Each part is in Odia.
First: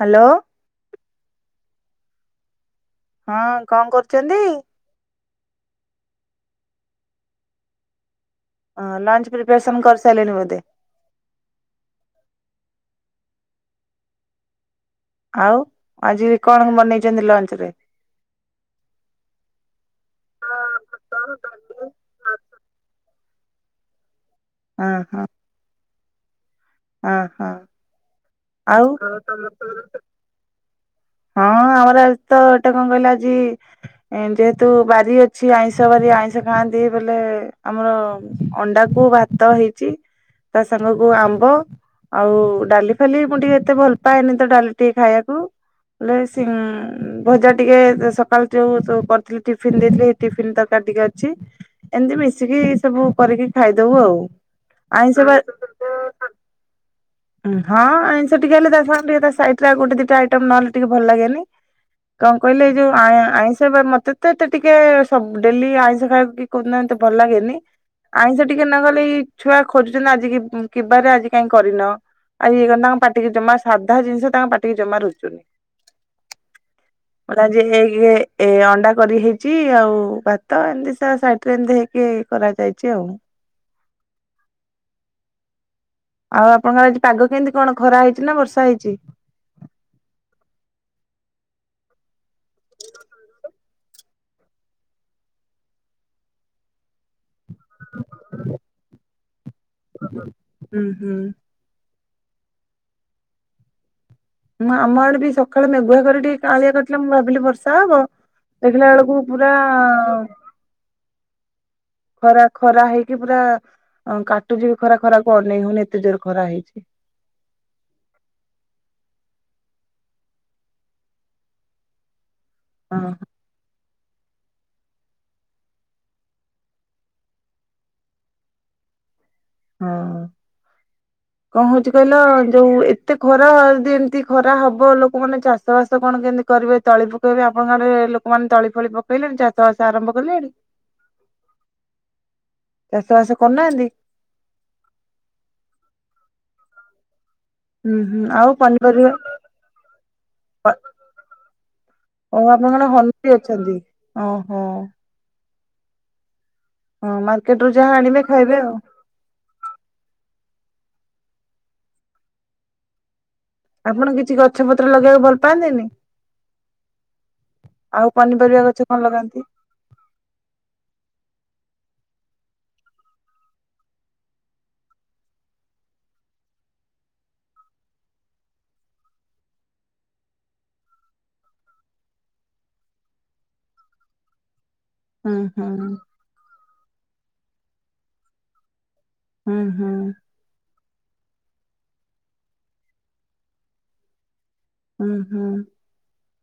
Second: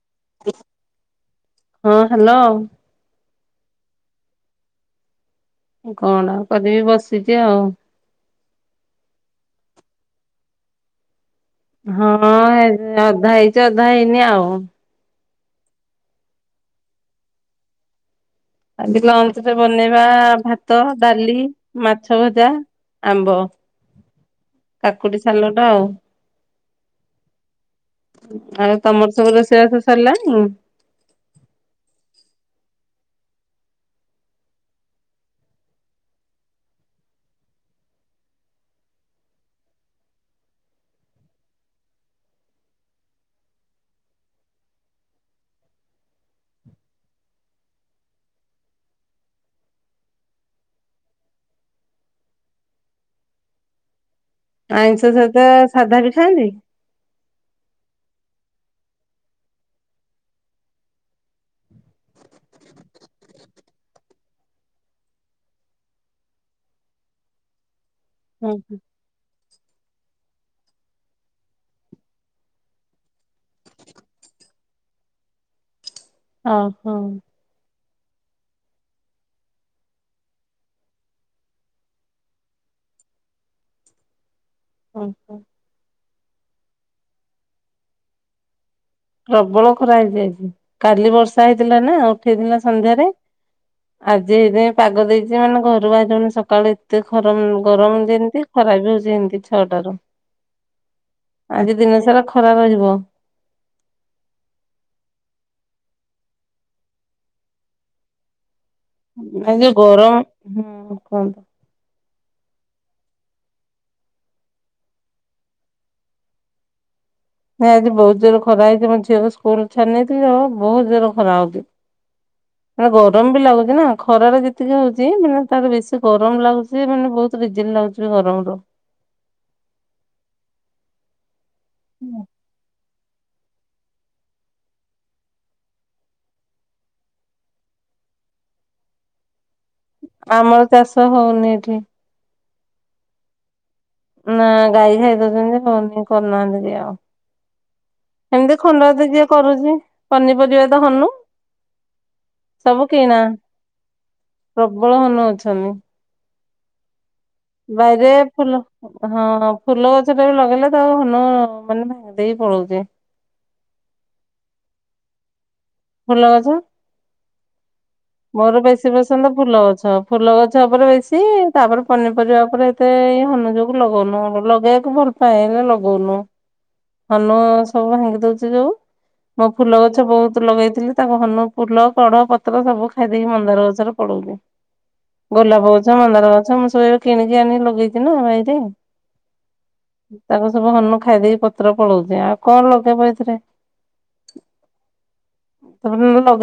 ହ୍ୟାଲୋ। ହଁ ହ୍ୟାଲୋ। ହଁ କଣ କରୁଛନ୍ତି? କଣ କରିବି ବସିଛି ଆଉ। ଅ ଲଂଞ୍ଚ ପ୍ରିପେରେସନ୍ କରି ସାରିଲେଣି ବୋଧେ? ହଁ ହେ ଅଧା ହେଇଚ ଅଧା ହେଇନି ଆଉ। ଆଉ ଆଜି କଣ ବନେଇଛନ୍ତି ଲଞ୍ଚ ରେ? ଆଜି ଲଞ୍ଚ ରେ ବନେଇବା ଭାତ ଡାଲି ମାଛ ଭଜା। ଆମ୍ବ। କାକୁଡି ସାଲଟ ଆଉ। ଓହୋ ଆଉ ତମର ସବୁ ହଁ ରୋଷେଇବାସ ସରିଲାଣି? ଆମର ଆଜି ତ ଏଟା କଣ କହିଲେ ଆଜି ଯେହେତୁ ବାରି ଅଛି ଆଇଁଷ ବାରି ଆଇଁଷ ଖାଆନ୍ତି ବୋଲେ ଆମର ଅଣ୍ଡା କୁ କୁ ଭାତ ହେଇଛିି ତା ସାଙ୍ଗ କ ଆମ୍ବ। ଆଉ ଡାଲି ଫାଲି ମୁଁ ଟିକେ ଏତେ ଭଲ ପାଏନି ତ ଡାଲି ଟିକେ ଖାଇବାକୁ। ବଲେ ଇ ଭଜା ଟିକେ ସକାଳୁ ଯୋଉ କରିଥିଲି ଯୋ ଟିଫିନ ଦେଇଥିଲେ ସେ ଟିଫିନ ତରକାରି। ଟିକେ ଅଛି ଏମତି ମିଶିକି ସବୁ କରିକି ଖାଇଦବୁ ଆଉ। ଆଇଁଷ ସହିତ ସାଧା ବି ଖାଇବେ? ହଁ ଆଇଁଷ ଟିକେ ହେଲେ ତା ସାଙ୍ଗ ଟିକେ ଗୋଟେ ଦିଟା ଆଇଟମ୍ ନହେଲେ ଟିକେ ଭଲ ଲାଗେନି। କଣ କହିଲେ ଏଇ ଯୋଉ ଆ ଆଇଁଷ ବାର ମତେ ତ ଏତେ ଟିକେ ସ ଡେଲି ଆଇଁଷ ଖାଇବାକୁ କୋଉ ଦିନ ଏମିତି ଏତେ ଭଲ ଲାଗେନି। ଆଇଁଷ ଟିକେ ନଗଲେ ଏଇ ଛୁଆ ଖୋଜୁଛନ୍ତି ଆଜି କିିବାରେ ଆଜି କାହିଁ କରିନ। ଆଜି ଇଏ କରିନ ତାଙ୍କ ପାଟିକି ଜମା ସାଧା ଜିନିଷ ତାଙ୍କ ପାଟିିକି ଜମା ରୁଚୁନି। ଓହୋ। କିଏ ଏ ଅଣ୍ଡା କରି ହେଇଛି ଆଉ ଭାତ ଏମିତି ସାଇଡ ରେ ଏମତି ହେଇକି କରାଯାଇଛି। ହଉ। ଓ ହୋ। ଆଉ ଆପଣଙ୍କର ଆଜି ପାଗ କେମିତି କଣ ଖରା ହେଇଛି ନା ବର୍ଷା ହେଇଛି। ପ୍ରବଳ ଖରା ହେଇଯାଇଛି କାଲି ବର୍ଷା ହେଇଥିଲା ନା ଉଠେଇଥିଲା ସନ୍ଧ୍ୟାରେ। ଆଜି ଏଇ ପାଗ ଦେଇଛି ମାନେ ଘରୁ ବାହାର ସକାଳୁ ଏତେ ଖରା। ଗରମ ଗରମ ଯେମିତି ଖରା ବି ହଉଛି ଏମିତି ଛଅଟ ରୁ। ହୁଁ ହୁଁ। ଆଜି ଦିନ ସାରା ଖରା ରହିବ। ହଁ ଆମ ଆଡେ ବି ସକାଳେ ମେଘୁଆ କରି ଟିକେ କାଳିଆ କରିିଥିଲା ମୁଁ ଭାବିଲି ବର୍ଷା ହବ। ଦେଖିଲା ବଳକୁ ପୁରା ଏ ଯୋଉ ଗରମ ହୁଁ କୁହନ୍ତୁ। ଖରା ଖରା ହେଇକି ପୁରା କାଟୁଛି ବି ଖରା ଖରାକୁ ଅନେଇ ହଉନି ଏତେ ଜୋର ଖରା ହେଇଛି। ନାଇଁ ଆଜି ବହୁତ ଜୋର ଖରା ହେଇଛି ମୋ ଝିଅକୁ ସ୍କୁଲ ଛାଡି ନେଇେଇଥିଲି ବହୁତ ଜୋରରେ ଖରା ହଉଚି। ମେ ହଁ ଗରମ ବି ଲାଗୁଛି ନା। ଖରାରେ ଯେତିକି ହଉଛି ମାନେ ତାର ବେଶୀ ଗରମ ଲାଗୁଛି ମାନେ ବହୁତ ଡିଜେଲ ଲାଗୁଛି ଗରମ ରୁ। ହଁ କଣ ହଉଚି କହିଲ ଯୋଉ ଏତେ ଖରା ଯଦି ଏମିତି ଖରା ହବ ଲୋକମାନେେ ଚାଷ ବାସ କଣ କେମିତି କରିବେ ତଳି ପକେଇବେ ଆପଣଙ୍କ ଆଡେ ଲୋକମାନେ ତଳି ଫଳି ପକେଇଲେଣି ଚାଷ ବାସ ଆରମ୍ଭ କଲେଣି? ଆମର ଚାଷ ହଉନି ଏଠି ଚାଶ ବାସ କରନାନ୍ତି? ନା ଗାଈ ଖାଇଦଉଛନ୍ତି ହଉନି କରିୁନାହାନ୍ତି କି ଆଉ। ହୁଁ ହୁଁ ଆଉ ଏମିତି ଖଣ୍ଡ ତ କିଏ ପନିପରିବା କରୁଛି ପନିପରିବା ତ ହନୁ ଓ ଆପଣ କଣ ସବୁ କିଣା ହନୁବି ଅଛନ୍ତି? ଓହୋ ପ୍ରବଳ ମନେଉଛନ୍ତି। ହଁ ମାର୍କେଟ ରୁ ଯାହା ବାଇରେ ଆଣିବେ ଖାଇବେ ଫୁଲ ଆଉ। ହଁ ଫୁଲ ଗଛ ଟା ବି ଲଗେଇଲେ ତଉ ହନ ମାନେ ଭାଙ୍ଗଦେଇ ହି ପଳଉଛି। ଆପଣ କିଛି ଗଛ ପତ୍ର ଲଗେଇବାକୁ ଭଲ ପାଆନ୍ତିନି ଫୁଲ ଗଛ? ଆଉ ମୋର ପନିପରିବା ଗଛ ବେଶୀ କଣ ପସନ୍ଦ ଲଗାନ୍ତି? ଫୁଲ ଗଛ ଫୁଲ ଗଛ ଉପରେ ବେଶୀ ତାପରେ ପନିପରିବା ଉପରେ ଏତେ ଏଇ ହନୁଜକୁ ଲଗଉନୁ ଲଗେଇବାକୁ ଭଲ ପାଏ ହେଲେ ଲଗଉନୁ। ହନୁ ସବୁ ଭାଙ୍ଗି ଦଉଛି ଯୋଉ। ମୋ ଫୁଲ ଗଛ ବହୁତ ଲଗେଇଥିଲି ତାଙ୍କ ହନୁ ଫୁଲ, କଡ, ପତ୍ର ସବୁ ଖାଇଦେଇକି ମନ୍ଦାର ଗଛରେ ପଡଉଛିି ହୁଁ ହୁଁ ଗୋଲାପ ଗଛ, ମନ୍ଦାର ଗଛ ମୁଁ ସବ କିଣିକି ଆଣିକି ଲଗେଇଛି ନା ବାଇରେ ହୁଁ ହୁଁ। ତାକୁ ସବୁ ହନୁ ଖାଇ ଦେଇେଇକି ପତ୍ର ପଳଉଛି ଆଉ କଣ ଲଗେଇବ ଏଥିରେ। ହୁଁ ହୁଁ।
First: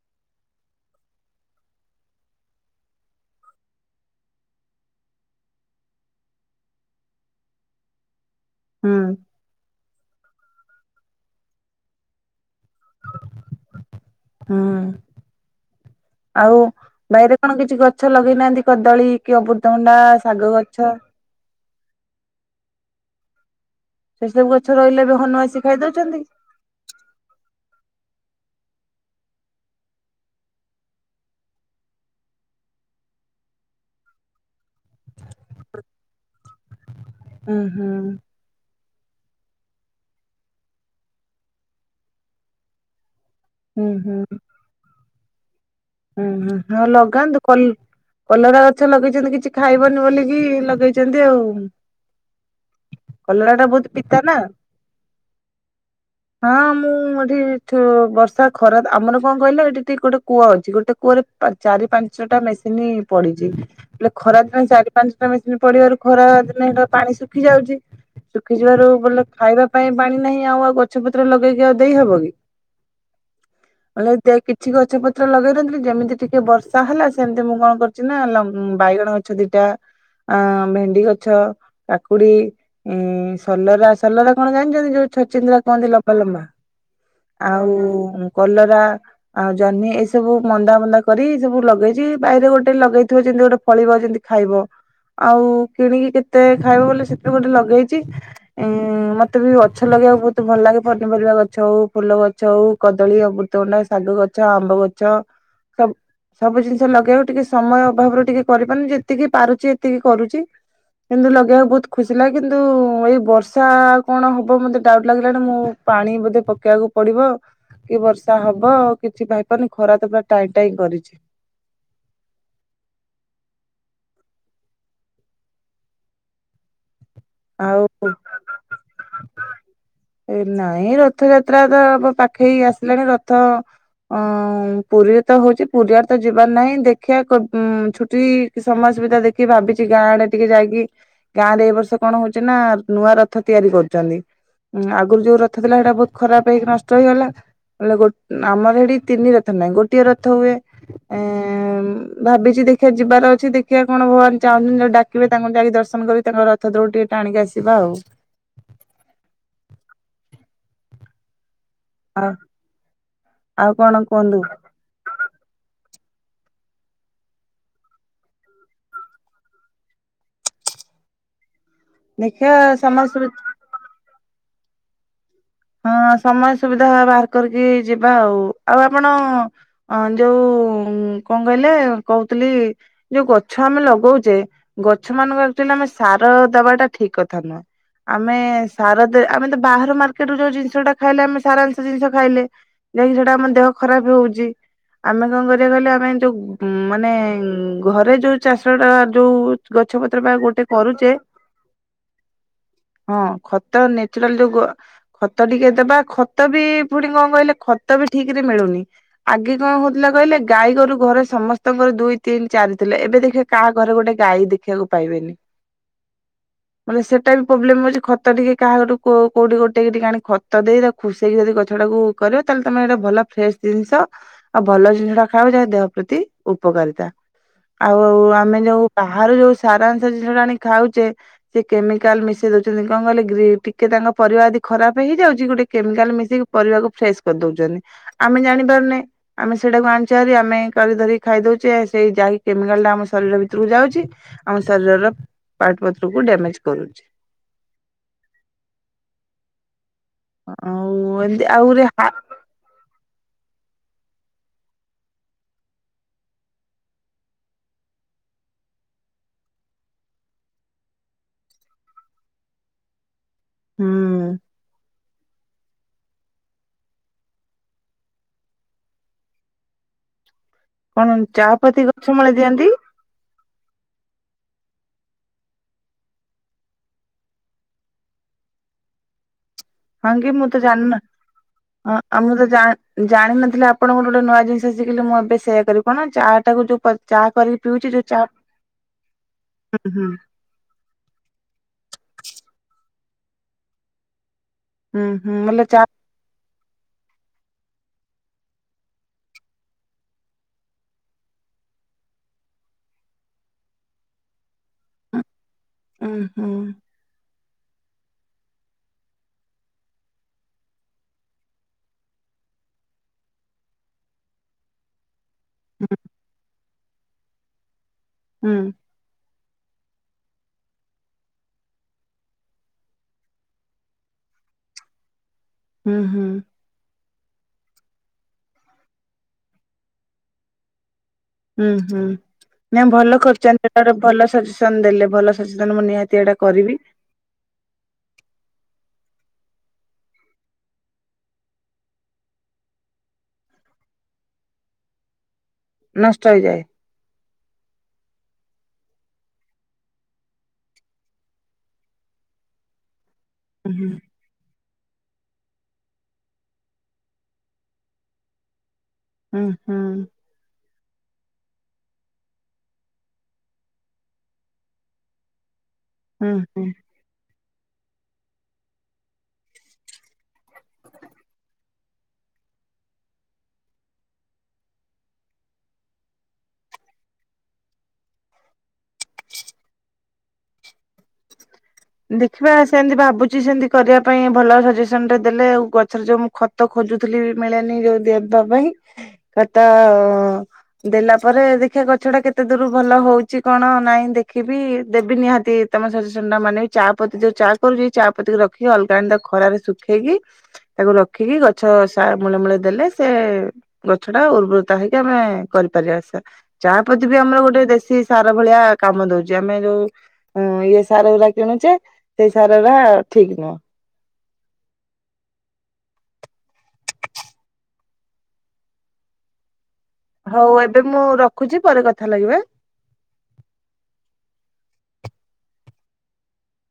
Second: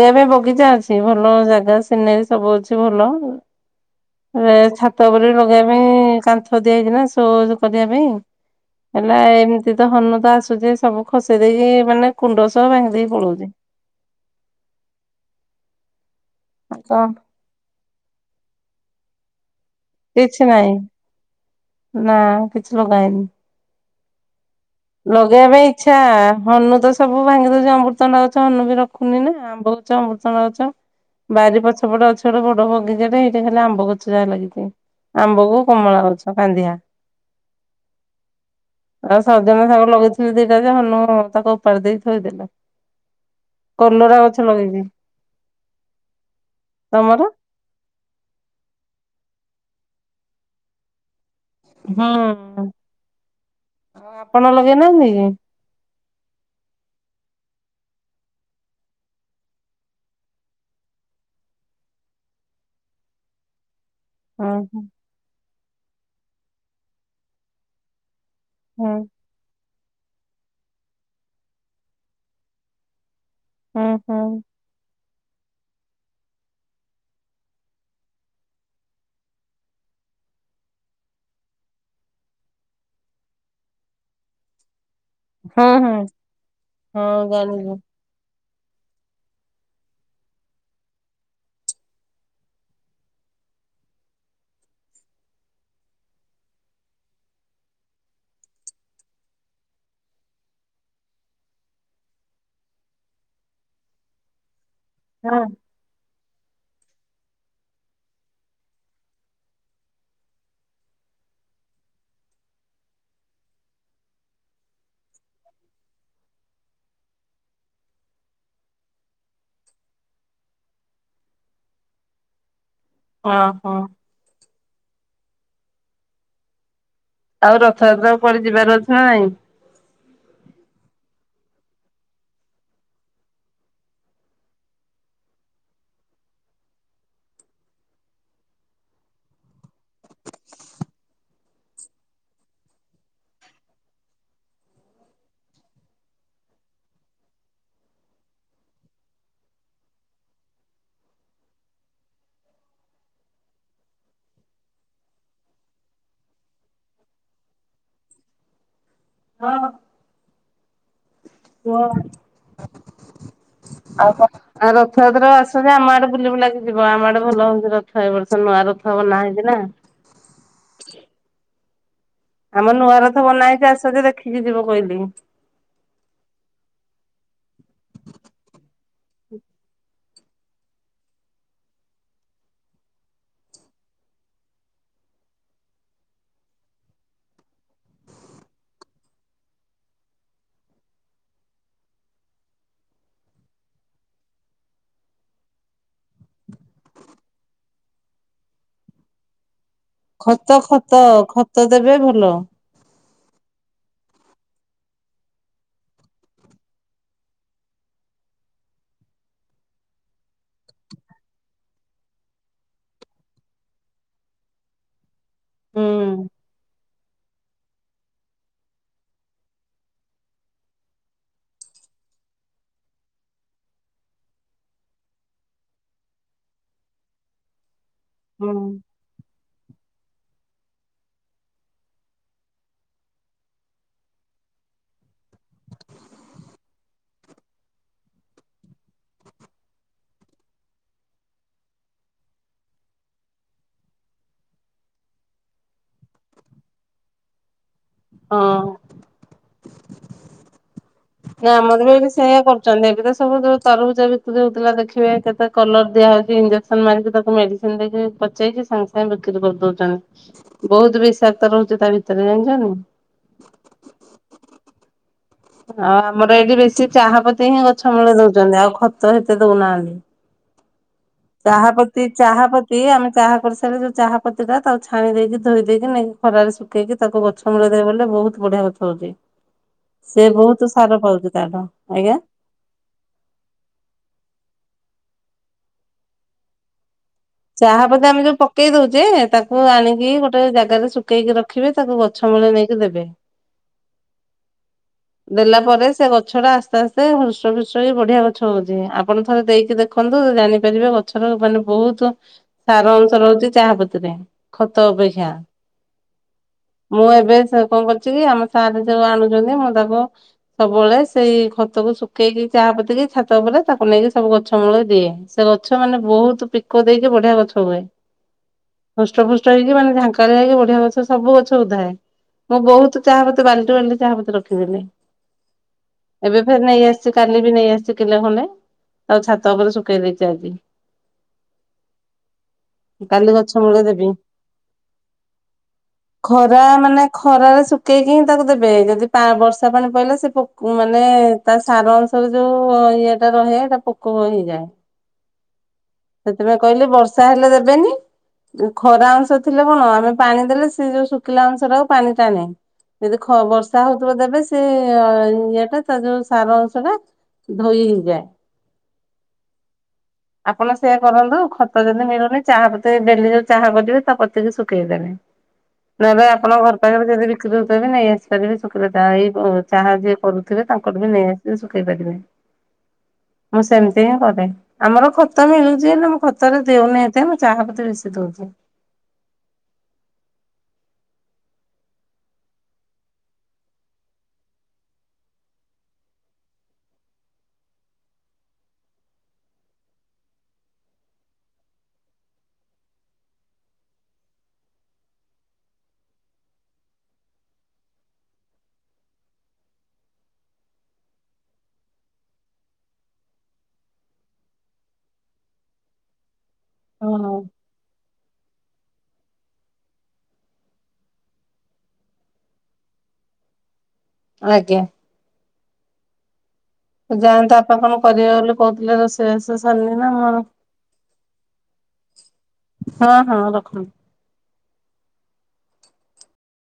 ଏବେ ବଗିଚା ଅଛି ଭଲ ଜାଗା ସିନୋରୀ ସବୁ ଅଛି ଭଲ। ଛାତ ବୋଲି ଲଗେଇବା ପାଇଁ କାନ୍ଥ ଦିଆ ହେଇଛି ନା ସୋ କରିବା ପାଇଁ। ହୁଁ ହେଲା ଏମିତି ତ ହନୁ ତ ଆସୁଛି ସବୁ ଖସେଇ ଦେଇେଇକି ମାନେ କୁଣ୍ଡ ଭାଙ୍ଗି ଦେଇ ପଳାଉଛି। ହୁଁ ଆଉ ବାଇରେ କଣ କିଛି ଗଛ ଲଗେଇନାହାନ୍ତି କଦଳୀ କି ଅବୁ କିଛି ନହିଁ। ନା କିଛି ଲଗା ହେଇନି [unintelligible] ହନୁ ଲଗେଇବା ଆସି ପାଇଁ ଖାଇ ଇଚ୍ଛା ଦଉଛନ୍ତି ହନୁ ତ ସବୁ ଭାଙ୍ଗି ଦଉଛି ଅମୃତଣ୍ଡା ଗଛ ହନୁ ବି ରଖ ଖୁନି ନା ଆମ୍ବ ଗଛ ମୃତଙ୍ଗ ଗଛ ବାରି ପଛପଟ ଅଛି ଗୋଟେ ବଡ ବଗିଚାଟେ ହେଇଟେ ଖାଲି ଆମ୍ବ ଗଛ ଯାହା ଲାଗିଚି ଆମ୍ବକୁ କମଳା ଗଛ କାନ୍ଧିଆ ଉଁହୁଁ। ଆଉ ସଜନା ଶାଗ ଲଗେଇଥିଲି ଦିଇଟା ଯ ହନୁ ତାକୁ ଉପାଡି ଦେଇ ଥୋଇଦେଲେ ହୁଁ କଲରା ହୁଁ ଗଛ ଲଗେଇବି ହୁଁ ହୁଁ ହଁ ଲଗାନ୍ତୁ କଲ୍ କଲରା ଗଛ ଲଗେଇଚନ୍ତି କିଛି ଖାଇବନି ବୋଲିକି ଲଗେଇଚନ୍ତି ଆଉ। ହୁଁ। କଲରା ଟା ବହୁତ ଆଉ ପିତା ନା ଆପଣ ଲଗେଇନାହାନ୍ତି କି? ହଁ ମୁଁ ଏଠି ବର୍ଷା ଖରା ଆମର କଣ କହିଲେ ଏଠି ଟିକେ ଗୋଟେ କୂଅ ଅ ଗୋଟେ କୂଅରେ ପାଚ ଚାରି ପାଞ୍ଚଟା ମେସିନ ପଡିଚି ହେଲେ ଖରା ଦିନେ ହଁ ଚାରି ପାଞ୍ଚଟା ମେସିନ୍ ପଡିବାରୁ ଖରା ଦିନେ ହେଟା ପାଣି ଶୁଖି ଯାଉଚି ଶୁଖିଯିବାରୁ ହଁ ବୋଲେ ଖାଇବା ପାଇଁ ପାଣି ନାହିଁ ଆଉ ଆଉ ଗଛ ପତ୍ର ଲଗେଇକି ଆଉ ଦେଇହବ କି ହଁ ମଲେ ହଁ ଦେ କିଛି ଗଛ ପ ଲଗେଇ ନଥିଲି ଯେମିତି ଟିକେ ବର୍ଷା ହେଲା ସେମିତି ମୁଁ କଣ କରିଚି ନା ବାଇଗଣ ଗଛ ଦିଇଟା ଆ ଭେଣ୍ଡି ଗଛ କାକୁଡି ସଲରା ସଲରା କଣ ଜାଣିଚନ୍ତି ଯୋଉ ଛଚିନ୍ଦ୍ରା ହଁ ହଁ କୁହନ୍ତି ହଁ ଲମ୍ବା ଲମ୍ବା ହଁ ଜାଣିଲି। ଆଉ କଲରା ଜହ୍ନି ଏ ସବୁ ମନ୍ଦା ମନ୍ଦା କରି ସବୁ ଲଗେଇଛି ବାଇରେ ଗୋଟେ ଲଗେଇଥିବ ଯେମତି ଗୋଟେ ଫଳିବ ଯେମିତି ଖାଇବ ଆଉ କିଣିକି କେତେ ଖାଇବ ବଲେ ସେଥିରେ ଗୋଟେ ଲଗେଇଛି ମତେ ବି ଗଛ ଲଗ ବାକୁ ବହୁତ ଭଲ ଲାଗେ ପନିପରିବା ଗଛ ହଉ ଫୁଲ ଗଛ ହଉ କଦଳୀ ଅମୃତଭଣ୍ଡା ଶାଗ ଗଛ ଆମ୍ବ ଗଛ ଚ ହଁ ସବୁ ସବୁ ଜିନିଷ ଲଗେଇବ ଟିକେ ସମୟ ଅଭାବରୁ ଟିକେ କରିପାରୁନି ଯେତିକି ପାରୁଚି ଏତିକି କରୁଚି। କିନ୍ତୁ ଲଗେଇବାକୁ ବହୁତ ଖୁସିିଲାଗେ କିନ୍ତୁ ଏଇ ବର୍ଷା କଣ ହବ ମତେ ଡାଉଟ ଲାଗିଲାଣି ମୁଁ ପାଣି ବୋଧେ ପକେଇବାକୁ ପଡିବ କି ବର୍ଷା ହବ କିଛି ପାଇପାରୁନି ଖରା ତ ପୁରା ଟାଇଁ ଟାଇଁ କରିଚି ଅହଁ। ଆଉ ରଥଯାତ୍ରାକୁ କୁଆଡେ ଯିବାର ଅଛି ନା ନାଇଁ? ଏ ନାଇଁ ରଥଯାତ୍ରା ତ ପାଖେଇ ଆସିଲାଣି ରଥ ଅଁ ପୁରୀରେ ତ ହୋଉଚି ପୁରୀଆଡେ ତ ଯିବାର ନାହିଁ ଦେଖିବା ଛୁଟି ସମୟ ସୁବିଧା ଦେଖି ଭାବିଛି ଗାଁ ଆଡେ ଟିକେ ଯାଇକି ଗାଁରେ ଏଇ ବର୍ଷ କଣ ହଉଛି ନା ନୂଆ ରଥ ତିଆରି କରୁଚନ୍ତି। ଉଁ ଆଗରୁ ଯୋଉ ରଥ ଥିଲା ସେଇଟା ବହୁତ ଖରାପ ହେଇକି ନଷ୍ଟ ହେଇଗଲା। ଲେ ଆମର ସେଠି ତିନି ରଥ ନାହିଁ ଗୋଟିଏ ରଥ ହୁଏ ଏ ଭାବିଛି ଦେଖିବା ଯିବାର ଅଛି ଦେଖିବା କଣ ଭଗବାନ ଚାହୁଁଛନ୍ତି ଯଦି ଡାକିବେ ତାଙ୍କୁ ଯାଇକି ଦର୍ଶନ କରିବି ତାଙ୍କର ର ରଥକୁ ଟିକେ ଟାଣିକି ଆସିବା ଆଉ ହଁ। [unintelligible] ଆଉ ଆଉ କଣ କୁହନ୍ତୁ ରଥଯାତ୍ରାକୁ ଆସ ଯେ ଆମ ଆଡେ ବୁଲି ବୁଲାକି ଯିବ ଆମ ଆଡେ ଭଲ ହଉଛି ରଥ ଏ ବର୍ଷ ନୂଆ ରଥ ବନା ହେଇନାହାନ୍ତି ନା ଦେଖିବା ଆମ ନୂଆ ରଥ ସମସ୍ତେ ବନା ହେଇଛି ଆସ ଯେ ଦେଖିକି ଯିବ କହିଲି ହଁ ସମୟ ସୁବିଧା ବାହାର କରିକି ଯିବା ଆଉ ଆଉ ଆପଣ ଯୋଉ କଣ କହିଲେ କହୁଥିଲି ଯୋଉ ଗଛ ଆମେ ଲଗଉଛେ ଗଛ ମାନଙ୍କର ଏକ୍ଟୁଆଲି ଆମେ ସାର ଦବାଟା ଠିକ କଥା ନୁହଁ ଆମେ ସାର ଆମେ ତ ବାହାର ମା ସେଥିରୁ ଯୋଉ ଜିନିଷ ଟା ଖାଇଲେ ଆମେ ସାରାଂଶ ଜିନିଷ ଖାଇଲେ ଯାହାକି ସେଟା ଆମ ଦେହ ଖରାପ ହୋଉଚି ଆମେ କଣ କରିବା କହିଲେ ଆମେ ଯୋଉ ମାନେ ଘରେ ଯୋଉ ଚାଷ ଟା ଯୋଉ ଗଛ ପତ୍ର ବା ଖତ ଗୋଟେ ଖତ କରୁଛେ ଖତ ଦେବେ ଭଲ ହଁ ଖତ ନେ ଆଜିକାଲି ଯୁଗ। ଖତ ଟିକେ ଦବା ଖତ ବି ପୁଣି କଣ କହିଲେ ଖତ ବି ଠିକ ରେ ମିଳୁନି ଆଗେ କଣ ହଉଥିଲା। କହିଲେ ଗାଈ ଗୋରୁ ଘରେ ସମସ୍ତଙ୍କର ଦୁଇ ତିନି ଚାରି ଥିଲେ ଏବେ ଦେଖିବେ କାହା ଘରେ ଗୋଟେ ଗାଈ ଦେଖିବାକୁ ପାଇବେନି। ହୁଁ। ମାନେ ସେଟା ବି ପ୍ରୋବ୍ଲେମ ହଉଛି ଖତ ଟିକେ କାହା ଘରୁ କୋ-କୋଉଠି କୋଉ। ଟିକେ ଟିକେ ଆଣି ଖତ ଦେଇ ତା ଖୁସେଇକି ଯଦି ଗଛଟାକୁ କରିବ ତାହେଲେ ତମର ଭଲ ଫ୍ରେଶ ଜିନିଷ ଆଉ ଭ ଭଲ ଜିନିଷ ଟା ଖାଅ ଯେ ଦେହ ପ୍ରତି ଉପକାରିତା ଆଉ ହୁଁ ଆମେ ଯୋଉ ବାହାରୁ ଯୋଉ। ସାରାଂଶା ଜିନିଷ ଆଣି ଖାଉଛେ ସେ କେମିକାଲ ମିଶେଇ ଦଉଛନ୍ତି କଣ କହିଲେ ଗ୍ରୀଫ ଫିକେ ତାଙ୍କ ପରିବା ଯଦି। ଖରାପ ହେଇଯାଉଛି ଗୋଟେ କେମିକାଲ ମିଶି ପରିବାକୁ ଫ୍ରେସ କରି ଦଉଛନ୍ତି ଆମେ ଜାଣିପାରୁନେ ଆମେ ସ ସେଟାକୁ ଆଣୁଚି ହେରି ଆମେ କରି ଧରି ଖାଇ ଦଉଛେ ସେଇ ଯାଇ କେମିକାଲ ଟା ଆମ ଶରୀର ଭିତକୁ ଯାଉଛି ଆ ଶରୀରର ପାର୍ଟ ପତ୍ରକୁ ଡ୍ୟାମେଜ କରୁଛି। ହଁ। ହଁ। ନା ଆମର ବି ଏବେ ସେଇଆ କରୁଛନ୍ତି ଏବେ ତ। ସବୁ ଯଉ ତରଭୁଜ ବିିକ୍ରି ହଉଥିଲା ଦେଖିବେ କେତେ କଲର ଦିଆହଉଛି ଇଞ୍ଜେକ୍ସନ ମାରିକି ତାକୁ ମେଡିସିନ ଦେଇକି। ପଚେଇଛି ସାଙ୍ଗେ ସାଙ୍ଗେ ବିକ୍ରି କରିଦଉଛନ୍ତି ବହୁତୁ ବିଷାକ୍ତ ରହୁଛି ତା ଭିତରେ ଜାଣିଛ। ହୁଁ। ଆଉ ଆମର ଏଇଠି ବେଶୀ ଚାହାପତି ହିଁ ଗଛ ମୂଳେ ଦଉଛନ୍ତି ଆଉ ଖତ ହେତେ ଦଉନାହାନ୍ତି। କଣ ଚାହା ପତି ଚାହାପତି ଗଛ ମୂଳେ ଦିଅନ୍ତି ଚାହାପତି ଆମେ ଚାହା କରିସାରିଲେ ଯୋଉ ଚାହା। ପତି ଟା ତାକୁ ଛାଣି ଦେଇକି ଧୋଇ ଦେଇକି ନେଇକି ଖରାରେ ଶୁଖେଇକି ତାକୁ ଗଛ ମୂଳେ ଦେ ବୋଲେ ବହୁତ ବଢିଆ ଗଛ ହଉଛି। ହଁ ସେ କି ମୁଁ ବହୁତ ତ ସାର ଜାଣନ। ପାଉଛି ତାଠୁ ହଁ ଆଜ୍ଞା। ଆଉ ମୁଁ ତ ଜା-ଜାଣିନଥିଲି ଆପଣଙ୍କରୁ ଗୋଟେ ନୂଆ ଜିନିଷ ଶିଖିଲି ମୁଁ ଏବେ। ସେଇଆ କରିବି କଣ ଚା ଟାକୁ ଯୋଉ ପ ଚା କରିକି ଚାହା ପିଉଛି ପତି ଚା ଆମେ ଯୋଉ ପକେଇ ଦଉଛେ ତାକୁ ହୁଁ ଆଣିକି ଗୋଟେ ଜାଗାରେ ଶୁଖେଇକି ରଖିବେ ତାକୁ ଗଛ ମୂଳେ ନେଇକି ଦେବେ। ହୁଁ ଦେଲା ବୋଲେ ଚା ପରେ ସେ ଗଛ ଟା ଆସ୍ତେ ଆସ୍ତେ ହସ ଖୁ ଗଛ ବି ବଢିଆ ଗଛ ହଉଛି ଆପଣ ଥରେ ଦେଇକି ଦେଖନ୍ତୁ ଜାଣିପାରିବେ ଗଛର ମାନେ ବହୁତ। ସାର ଅଂଶ ରହୁଛି ଚାହାପତିରେ ଖତ ଅପେକ୍ଷା। ଉଁ ହୁଁ। ମୁଁ ଏବେ କଣ କରୁଛି କି ଆମ ସାରେ ଯୋଉ ଆଣୁଛନ୍ତି ମୁଁ ତା ବ ସବୁବେଳେ ସେଇ ଖତକୁ ଶୁଖେଇକି ଚାହା ପତିକି ଛାତ ଉପରେ ତାକୁ ନେଇକି ସବୁ ଗଛ ମୂଳେ ଦିଆହେଇଛି। ସେ ଗଛ ହୁଁ ମାନେ ବହୁତ ପିକ ଦେଇକି ବଢିଆ ଗଛ ହୁଏ ହୁଁ ହୃଷ୍ଟ ଫୁ ଗଛ ହେଇକି ମାନେ ଢାଙ୍କରେ ହେଇକି ବଢିଆ ଗଛ ସବୁ ଗଛ ଉଧାଏ। ମୁଁ ବହୁତୁ ଚାହା ପତି ବାଲଟି ବାଲଟି ଚାହା ପତି ରଖିଦେଲି ହୁଁ ଏବେ ହୁଁ ଫେର ନେଇଆସି କାଲି ବି ନେଇ ଆସିଛି କିଲେ ଖଣ୍ଡେ ଆଉ ଛାତ ଉପରେ ଶୁଖେଇ ଦେଇଛି ଆଜି। ହୁଁ ହୁଁ। ନାଇ ଭଲ କାଲି ଗଛ କରୁଛନ୍ତ ମୂଳେ ସେଟା ରେ ଦେବି। ଭଲ ସଜେସନ ଦେଲେ ଭଲ ସଜେସନ୍ ମୁଁ ନିହାତି ଏଟା କରିବି। ଶୁକେଇ ହିଁ ତାକୁ ଦେବେ ଯଦି। ଆଁ ବର୍ଷା ପାଣି ପଇଲେ ସେ ପୋକ ମାନେ ତା ସାର ଅଂଶରେ ଯୋଉ ଇଏଟା ରହେ ଏଟା ପୋକ। କ ହେଇ ହେଇଯାଏ। ନଷ୍ଟ ସେଥିପାଇଁ ହେଇଯାଏ। କହିଲି ବର୍ଷା ହେଲେ ଦେବେନି ଯ ଖରା ଅଂଶ ଥିଲେ କଣ ଆମେ ପାଣି ଦେଲେ ସେ ଯୋଉ ଶୁଖିଲା ଅଂଶ ଟାକୁ ପାଣି ଟାଣେ। ଯଦି ଖ ବର୍ଷା ହୁଁ ହଉଥିବ ଦେବେ ସ ସେ ଇଏଟା ତା ଯୋଉ ସାର ଅଂଶ ଟା ଧୋଇ ହେଇଯାଏ। ହୁଁ ହୁଁ। ଆପଣ ସେୟା କରନ୍ତୁ ଖତ ଯଦି ମିଳୁନି ଚାହା ପତି ଡେଲି ଯୋଉ ଚାହା କରିବେ ତା ପତିକି ଶୁଖେଇଦେବେ। [inaudible] ନହେଲେ ଆପଣ ହୁଁ। ଘର ପାଖରେ ଯଦି ବି କ୍ରି ହଉଥିବ ବି ନେଇ ଆସି ପାରିବେ ଶୁଖିଲା ତା ଏଇ ବ ଚାହା ଯିଏ କରୁଥିବେ ତାଙ୍କଠୁ ବି ନେଇ ଆସି ଶୁଖେଇ ପାରିବେ। ଁ ମୁଁ ସେମିତି ହିଁ କରେ ଆମର ଖ ଖତ ମିଳୁଚି ହେଲେ ମୁଁ ଖତରେ ଦେଉନି ଏତେ ଚାହାପତି ବେଶୀ ଦଉଛି। ଦେଖିବା ସେମିତି ଭାବୁଚି ସେମିତି କରିବା ପାଇଁ ଭଲ ସଜେସନ୍ ଟେ ଦେଲେ ଆଉ ଗଛରେ ଯୋଉ ମୁ ଖତ ଖୋଜୁଥିଲି ମିଳେନି ଯଉ ଦେବା ପାଇଁ କଥା ଦେଲା ପରେ ଦେଖିଆ ଗଛ ଟା କେତେ ଦୂର ଭଲ ହଉଛି କଣ ନାଇଁ ଦେଖିବି ଦେବି ନିହାତି ତମ ସଜେସନ ଟା ମାନେ ଚା ପତି ଯୋଉ ଚା କରୁଛି ଚା ପତି କୁ ରଖିକି ଅଲଗା ଆଣି ଖରାରେ ଶୁଖେଇକି ତାକୁ ରଖିକି ଗଛ ସା ମୂଳେ ମୂଳେ ଦେଲେ ସେ ଗଛ ଟା ଉର୍ବୃରତା ହେଇକି ଆମେ କରିପାରିବା ଆସିବା ଚାହାପତି ବି ଆମର ହଁ। ଗୋଟେ ଦେଶୀ ସାର ଭଳିଆ କାମ ଦଉଛି ଆମେ ଯୋଉ ଇଏ ସାର ଅରା କିଣୁଛେ ସେଇ ସାର ଅରା ଠିକ ନୁହଁ। ଆଜ୍ଞା। ଯାଆନ୍ତୁ ଆପଣ କଣ କରିବେ ବୋଲି କହୁଥିଲେ ରୋଷେଇ ବାସ ସରିନି ନା ମୋର ହଉ ଏବେ ମୁଁ ରଖୁଛି ପରେ କଥା ଲାଗିବା। ହଁ ହଁ ରଖନ୍ତୁ।